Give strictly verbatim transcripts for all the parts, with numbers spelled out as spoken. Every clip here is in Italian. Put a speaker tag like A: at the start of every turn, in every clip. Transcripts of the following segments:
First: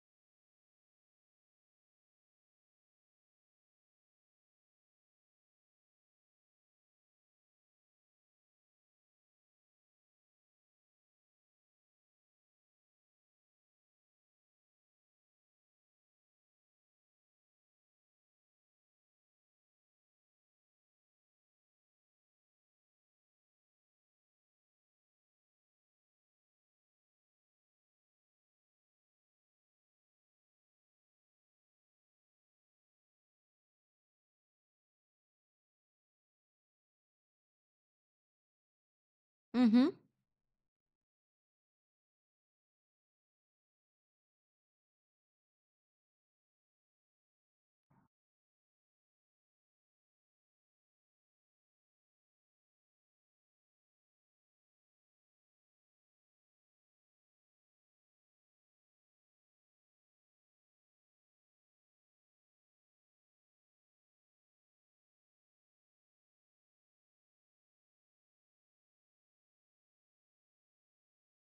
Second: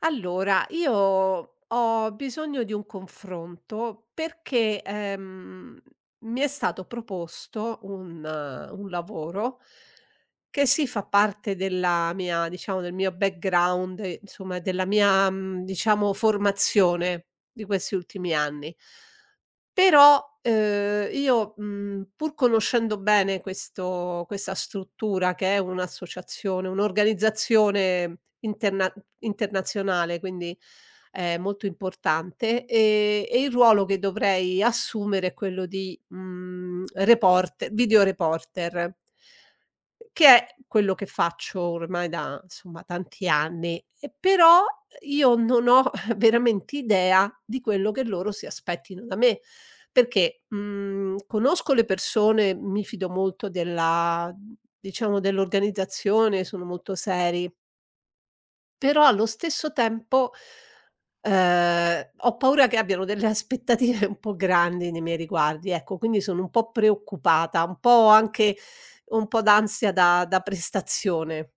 A: Allora, io ho bisogno di un confronto perché, ehm, mi è stato proposto un eh, un lavoro che sì fa parte della mia, diciamo, del mio background, eh, insomma della mia, mhmm, diciamo formazione di questi ultimi anni. Però, ehm, io, mhmm, pur conoscendo bene questo questa struttura che è un'associazione, un'organizzazione interna internazionale, quindi è molto importante, ehm, e il ruolo che dovrei assumere è quello di, mhmm, report video reporter.
B: Mh-mh.
A: Che è quello che faccio ormai da, insomma, tanti anni, e però io non ho veramente idea di quello che loro si aspettino da me, perché, mhmm, conosco le persone, mi fido molto della, diciamo, dell'organizzazione, sono molto seri. Però allo stesso tempo, ehm, ho paura che abbiano delle aspettative un po' grandi nei miei riguardi, ecco, quindi sono un po' preoccupata, un po' anche un po' d'ansia da da prestazione.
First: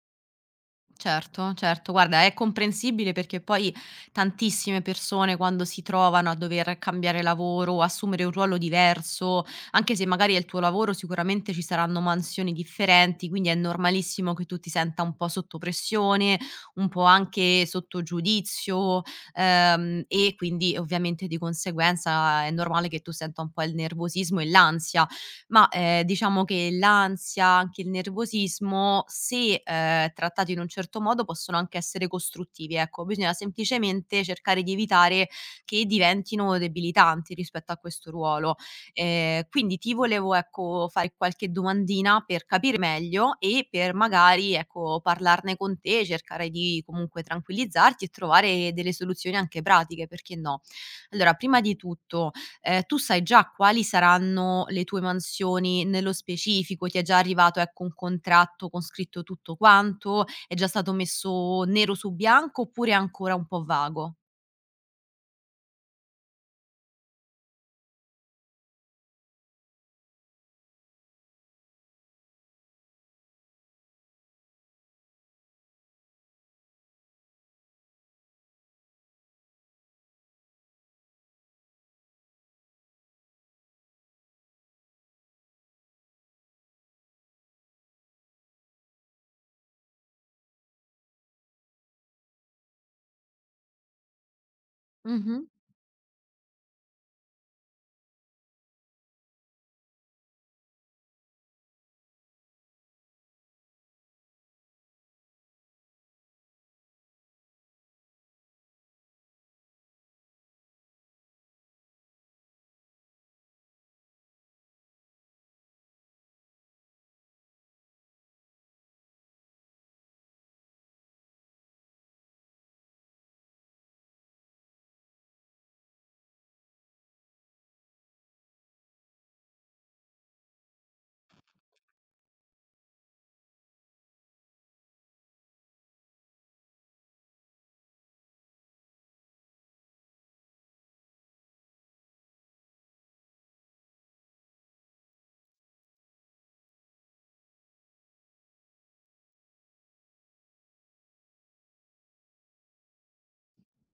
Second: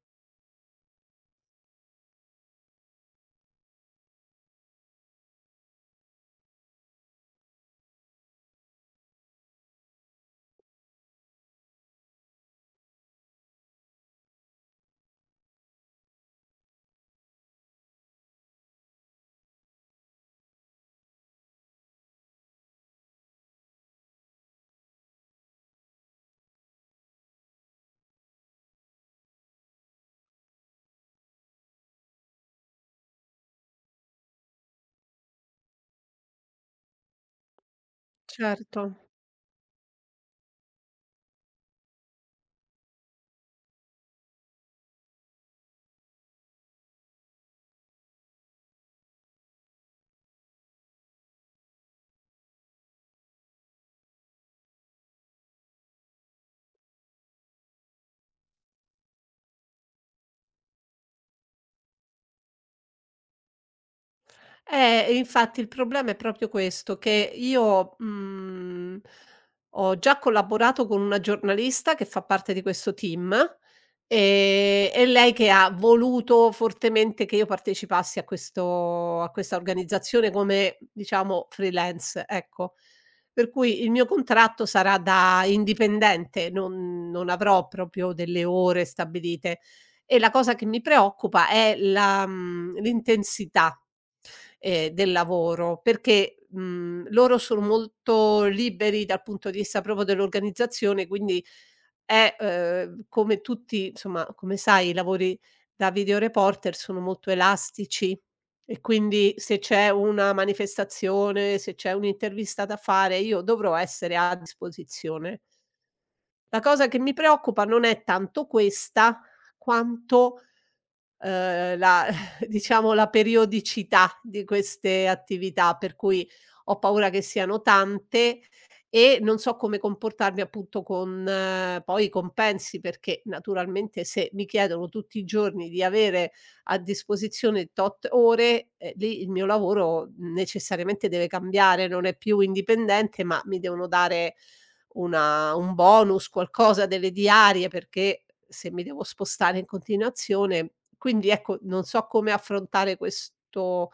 B: Certo, certo. Guarda, è comprensibile perché poi tantissime persone quando si trovano a dover cambiare lavoro o assumere un ruolo diverso, anche se magari è il tuo lavoro, sicuramente ci saranno mansioni differenti, quindi è normalissimo che tu ti senta un po' sotto pressione, un po' anche sotto giudizio, ehm, e quindi ovviamente di conseguenza è normale che tu senta un po' il nervosismo e l'ansia. ma, ehm, diciamo che l'ansia, anche il nervosismo, se, ehm, trattati in un certo modo possono anche essere costruttivi, ecco. Bisogna semplicemente cercare di evitare che diventino debilitanti rispetto a questo ruolo.
A: Certo.
B: Ehm, quindi ti volevo, ecco, fare qualche domandina per capire meglio e per magari, ecco, parlarne con te, cercare di comunque tranquillizzarti e trovare delle soluzioni anche pratiche, perché no? Allora, prima di tutto, ehm, tu sai già quali saranno le tue mansioni nello specifico? Ti è già arrivato, ecco, un contratto con scritto tutto quanto? È già stato messo nero su bianco oppure è ancora un po' vago?
A: Eh, e infatti il problema è proprio questo, che io, mhmm, ho già collaborato con una giornalista che fa parte di questo team, ehm, è lei che ha voluto fortemente che io partecipassi a questo a questa organizzazione come, diciamo, freelance, ecco. Per cui il mio contratto sarà da indipendente, non non avrò proprio delle ore stabilite. E la cosa che mi preoccupa è la, mhmm, l'intensità, ehm, del
B: Mh-mh.
A: lavoro, perché, mhmm, loro sono molto liberi dal punto di vista proprio dell'organizzazione, quindi è, uhm, come tutti, insomma, come sai, i lavori da video reporter sono molto elastici e quindi se c'è una manifestazione, se c'è un'intervista da fare, io dovrò essere a disposizione. La cosa che mi preoccupa non è tanto questa, quanto, Uhm, la diciamo la periodicità di queste attività, per cui ho paura che siano tante e non so come comportarmi appunto con, eh, poi i compensi, perché naturalmente se mi chiedono tutti i giorni di avere a disposizione tot ore, eh, lì il mio lavoro necessariamente deve cambiare, non è più indipendente, ma mi devono dare una un bonus, qualcosa delle diarie, perché se mi devo spostare in continuazione, quindi ecco, non so come affrontare questo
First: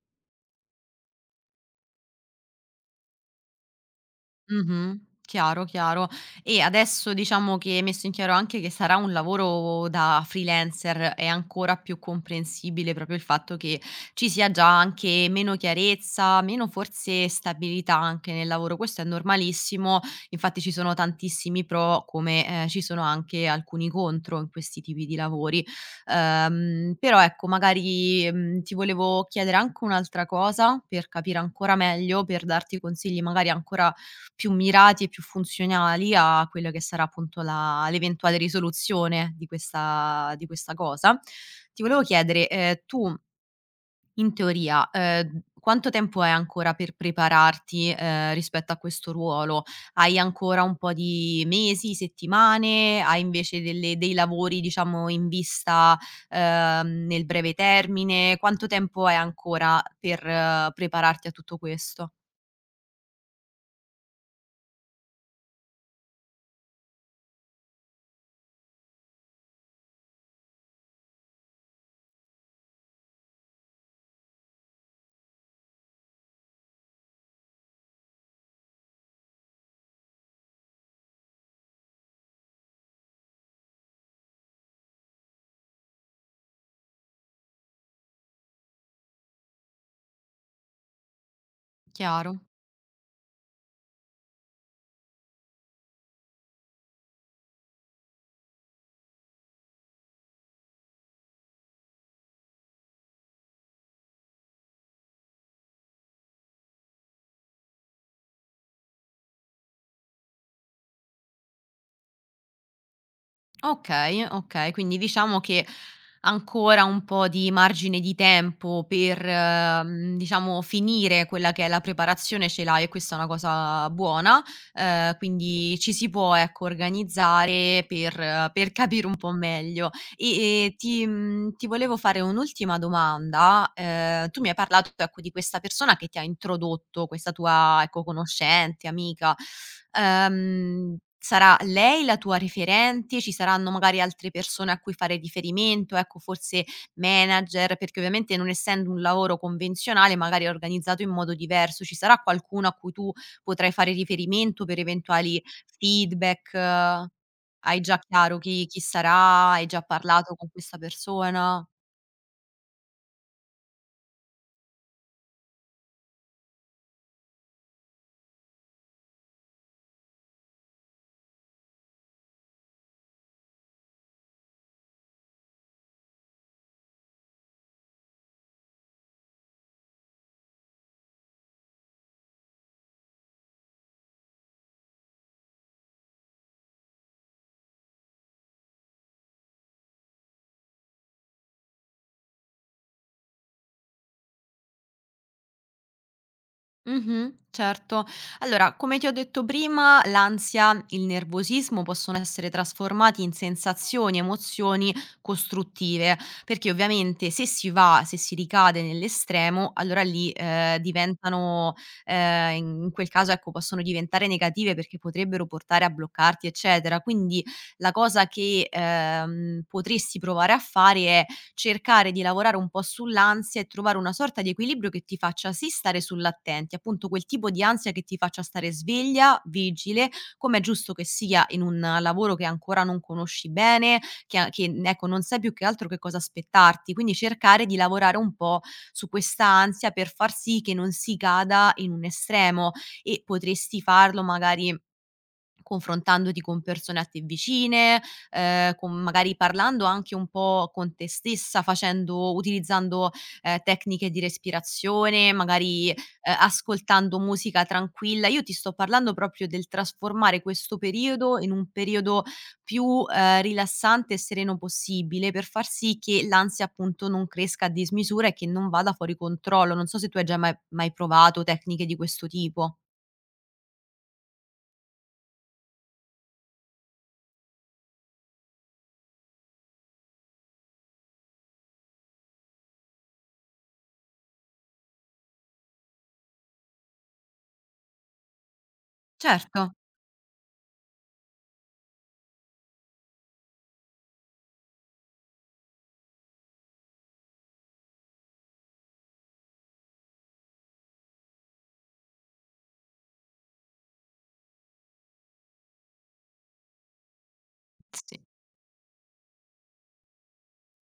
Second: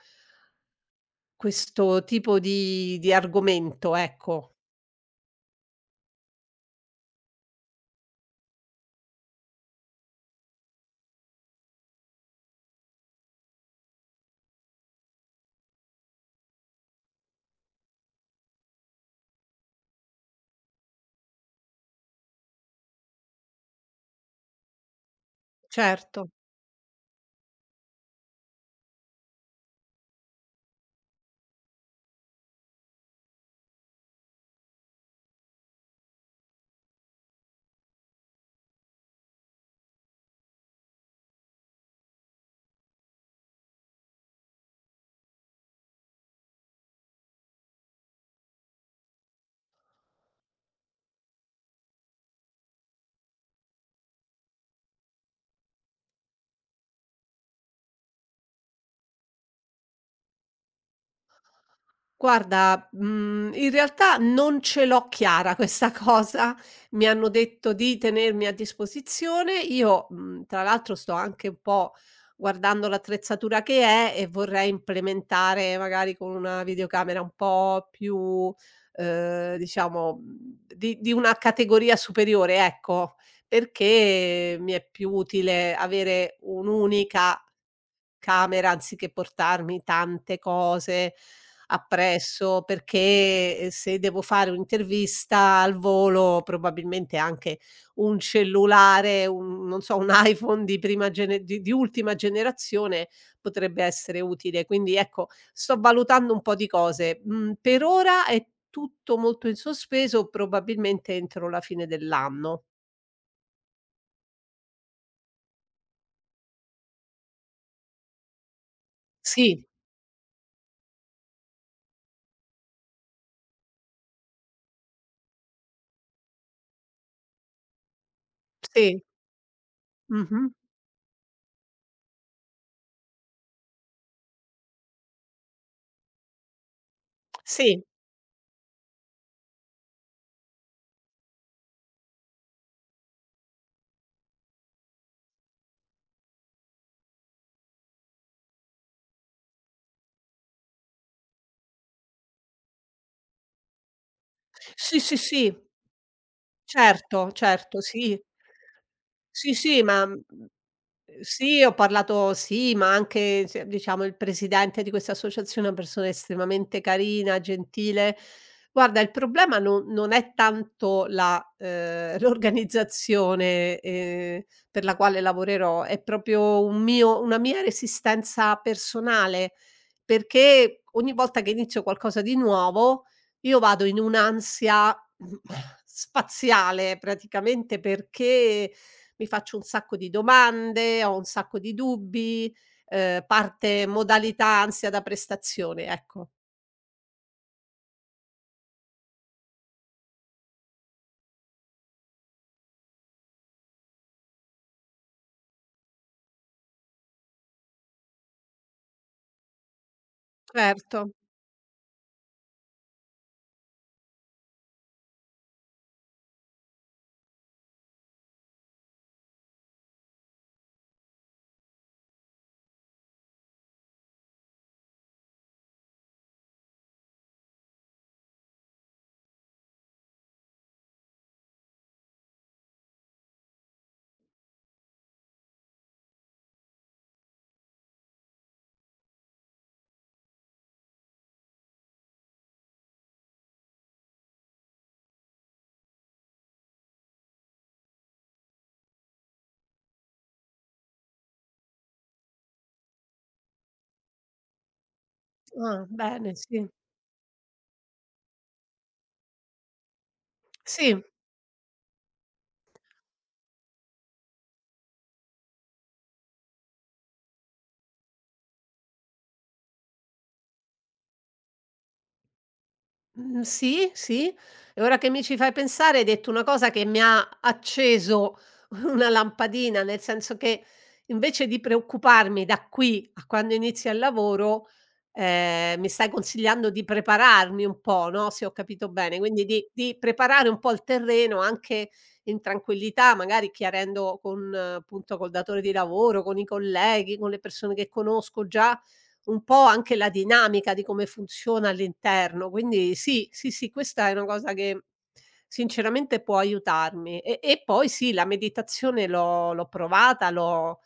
A: questo tipo di di argomento, ecco.
B: Mh-mh. Chiaro, chiaro. E adesso diciamo che hai messo in chiaro anche che sarà un lavoro da freelancer, è ancora più comprensibile proprio il fatto che ci sia già anche meno chiarezza, meno forse stabilità anche nel lavoro. Questo è normalissimo, infatti ci sono tantissimi pro come, ehm, ci sono anche alcuni contro in questi tipi di lavori.
A: Certo.
B: Ehm, però ecco magari, mhmm, ti volevo chiedere anche un'altra cosa per capire ancora meglio, per darti consigli magari ancora più mirati e più funzionali a quella che sarà appunto la l'eventuale risoluzione di questa di questa cosa. Ti volevo chiedere, ehm, tu in teoria, ehm, quanto tempo hai ancora per prepararti, ehm, rispetto a questo ruolo? Hai ancora un po' di mesi, settimane? Hai invece delle dei lavori diciamo in vista, ehm, nel breve termine? Quanto tempo hai ancora per eh, prepararti a tutto questo?
A: Guarda, mhmm, in realtà non ce l'ho chiara questa cosa. Mi hanno detto di tenermi a disposizione. Io, mhmm, tra l'altro sto anche un po' guardando l'attrezzatura che è, e vorrei implementare magari con una videocamera un po' più, ehm, diciamo, mhmm, di di una categoria superiore, ecco, perché mi è più utile avere un'unica camera anziché portarmi tante cose
B: Chiaro.
A: appresso, perché, ehm, se devo fare un'intervista al volo, probabilmente anche un cellulare, un, non so, un iPhone di prima gene di di ultima generazione potrebbe essere utile. Quindi ecco, sto valutando un po' di cose. Mhmm, per ora è tutto molto in sospeso, probabilmente entro la fine dell'anno.
B: Okay, okay. Quindi diciamo che ancora un po' di margine di tempo per,
A: Sì,
B: mhmm, diciamo finire quella che è la preparazione ce l'hai e questa è una cosa buona, ehm, quindi ci si può, ecco, organizzare per per
A: sì,
B: capire un po' meglio. E,
A: mh-mh.
B: ehm, ti mhmm, ti volevo fare un'ultima domanda. Ehm, tu mi hai parlato, ecco, di questa persona che ti ha introdotto, questa tua,
A: Sì.
B: ecco, conoscente, amica. Ehm, sarà lei la tua referente? Ci saranno magari altre persone a cui fare riferimento, ecco, forse manager? Perché ovviamente non essendo un lavoro convenzionale, magari è organizzato in modo diverso, ci sarà qualcuno a cui tu potrai fare riferimento per
A: Sì, sì,
B: eventuali
A: sì.
B: feedback?
A: Certo,
B: Hai
A: certo,
B: già
A: sì.
B: chiaro chi chi sarà?
A: Sì,
B: Hai già
A: sì, ma,
B: parlato con
A: mhmm,
B: questa
A: sì,
B: persona?
A: ho parlato, sì, ma anche se, diciamo, il presidente di questa associazione è una persona estremamente carina, gentile. Guarda, il problema no non è tanto la, ehm, l'organizzazione, ehm, per la quale lavorerò, è proprio un mio una mia resistenza personale, perché ogni volta che inizio qualcosa di nuovo, io vado in un'ansia Mh, spaziale praticamente, perché mi faccio un sacco di domande, ho un sacco di dubbi, ehm, parte modalità ansia da prestazione, ecco.
B: Mh-mh, certo. Allora, come ti ho detto prima, l'ansia, il nervosismo possono essere trasformati in sensazioni, emozioni costruttive, perché ovviamente se si va se si ricade nell'estremo, allora lì, ehm,
A: Certo.
B: diventano, ehm, in in quel caso, ecco, possono diventare negative perché potrebbero portare a bloccarti, eccetera. Quindi la cosa che, ehm, potresti provare a fare è cercare di lavorare un po' sull'ansia e trovare una sorta di equilibrio che ti faccia sì stare sull'attenti, appunto quel tipo di ansia che ti faccia stare sveglia, vigile, com'è giusto che sia in un lavoro che ancora non conosci bene, che a che, ecco, non sai più che altro che cosa aspettarti. Quindi cercare di lavorare un po' su questa ansia per far sì che non si cada in un estremo e potresti farlo magari Confrontandoti con persone a te vicine, ehm, con magari parlando anche un po' con te stessa, facendo utilizzando, ehm, tecniche di respirazione,
A: Ah,
B: magari, ehm,
A: bene, sì.
B: ascoltando musica tranquilla. Io ti sto parlando proprio del trasformare questo
A: Sì.
B: periodo in un periodo più, ehm, rilassante e sereno possibile, per far sì che l'ansia, appunto, non cresca a dismisura e che non vada fuori controllo. Non so se tu hai già mai mai provato tecniche di questo tipo.
A: Mhmm, sì, sì. E ora che mi ci fai pensare, hai detto una cosa che mi ha acceso una lampadina, nel senso che invece di preoccuparmi da qui a quando inizia il lavoro, ehm, mi stai consigliando di prepararmi un po', no, se ho capito bene, quindi
B: Certo.
A: di di preparare un po' il terreno anche in tranquillità, magari chiarendo con, eh, appunto, col datore di lavoro, con i colleghi, con le persone che conosco già, un po' anche la dinamica di come funziona all'interno, quindi sì, sì, sì, questa è una cosa che sinceramente può aiutarmi. E e poi sì,
B: Sì.
A: la meditazione l'ho l'ho provata, l'ho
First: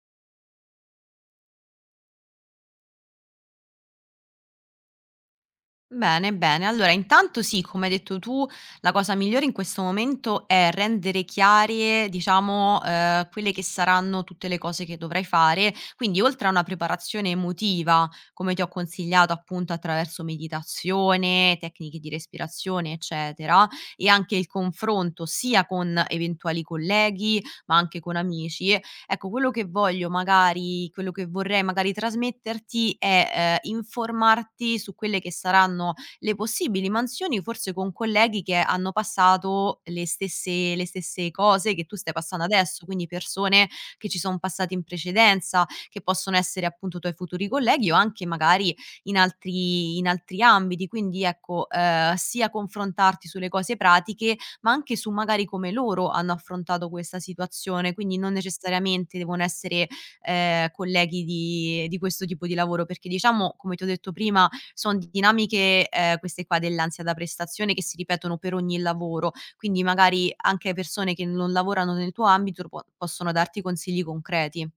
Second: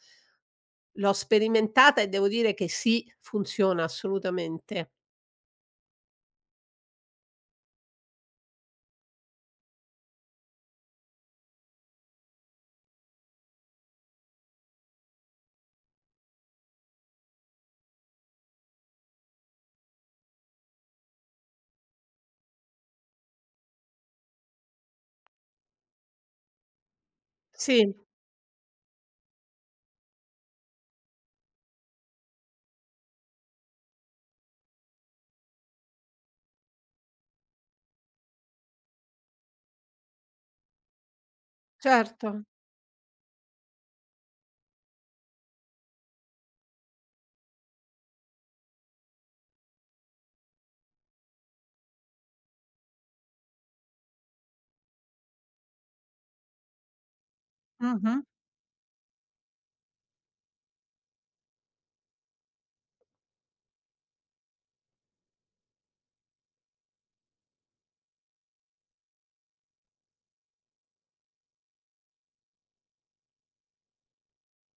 A: l'ho sperimentata e devo dire che sì, funziona assolutamente.
B: Bene, bene. Allora, intanto sì, come hai detto tu, la cosa migliore in questo momento è rendere chiare, diciamo, eh, quelle che saranno tutte le cose che dovrai fare. Quindi, oltre a una preparazione emotiva, come ti ho consigliato appunto attraverso meditazione, tecniche di respirazione, eccetera, e anche il confronto sia con eventuali colleghi, ma
A: Sì,
B: anche con amici, Ecco, quello che voglio magari quello che vorrei magari trasmetterti è, ehm, informarti su quelle che saranno le possibili mansioni, forse con colleghi che hanno passato le stesse le stesse cose che tu stai passando
A: certo.
B: adesso, quindi persone che ci son passate in precedenza, che possono essere appunto tuoi futuri colleghi o anche magari in altri in altri ambiti. Quindi ecco, ehm, sia confrontarti sulle cose pratiche ma anche su magari come loro hanno affrontato questa situazione, quindi
A: Mh-mh.
B: non necessariamente devono essere, ehm, colleghi di di questo tipo di lavoro, perché diciamo, come ti ho detto prima, son dinamiche, ehm, queste qua dell'ansia da prestazione che si ripetono per ogni lavoro, quindi magari anche persone che non lavorano nel tuo ambito po possono darti consigli concreti.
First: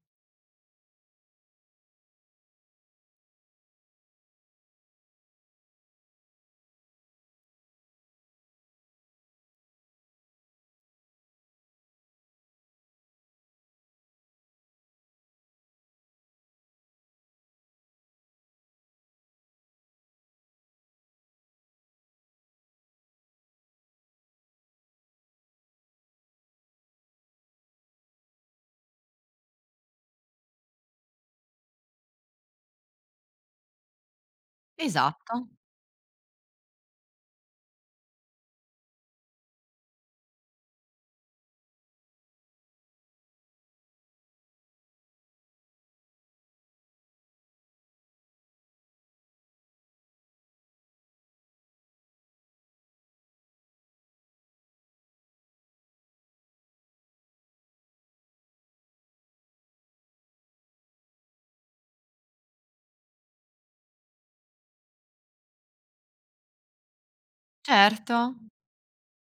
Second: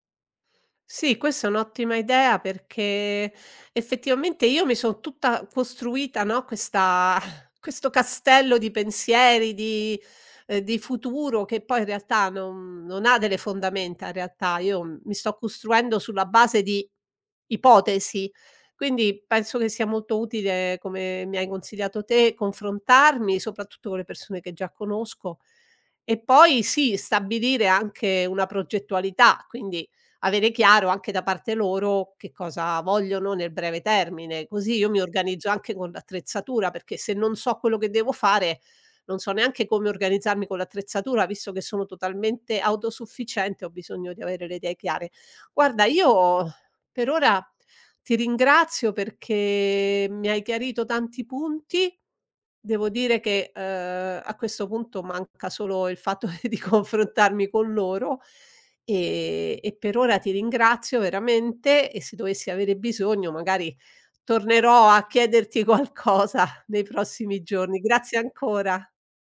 A: Sì, questa è un'ottima idea, perché effettivamente io mi son tutta costruita, no, questa questo castello di pensieri, di, ehm, di futuro, che poi in realtà non non ha delle fondamenta in realtà. Io mi sto costruendo sulla base di ipotesi, quindi penso che sia molto utile, come mi hai consigliato te, confrontarmi, soprattutto con le persone che già conosco e poi sì, stabilire anche una progettualità, quindi avere chiaro anche da parte loro che cosa vogliono nel breve termine. Così io mi
B: Esatto,
A: organizzo anche con l'attrezzatura, perché se non so quello che devo fare, non so neanche come organizzarmi con l'attrezzatura, visto che sono totalmente autosufficiente, ho bisogno di avere le idee chiare. Guarda, io per ora ti ringrazio perché mi hai chiarito tanti punti. Devo dire che, ehm, a questo punto manca solo il fatto di confrontarmi con loro. Ehm, e per ora ti ringrazio veramente e se dovessi avere bisogno magari tornerò a chiederti qualcosa nei prossimi giorni.
B: certo.
A: Grazie ancora.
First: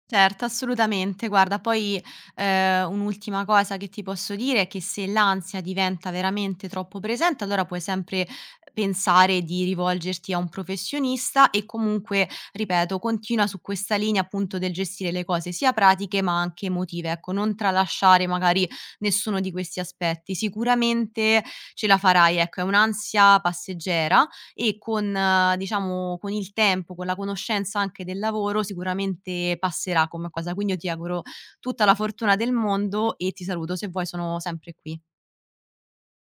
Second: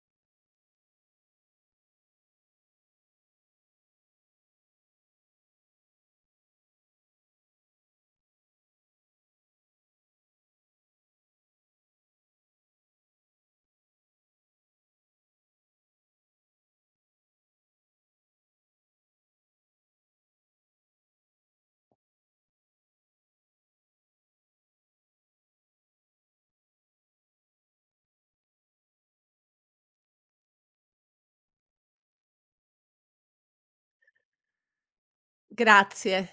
B: Certo, assolutamente. Guarda, poi, ehm, un'ultima cosa che ti posso dire è che se l'ansia diventa veramente troppo presente, allora puoi sempre pensare di rivolgerti a un professionista e comunque, ripeto, continua su questa linea appunto del gestire le cose sia pratiche ma anche emotive, ecco, non tralasciare magari nessuno di questi aspetti. Sicuramente ce la farai, ecco, è un'ansia passeggera e con, ehm, diciamo, con il tempo, con la conoscenza anche del lavoro sicuramente passerà come cosa. Quindi io ti auguro tutta la fortuna del mondo e ti saluto. Se vuoi sono sempre qui.
A: Grazie.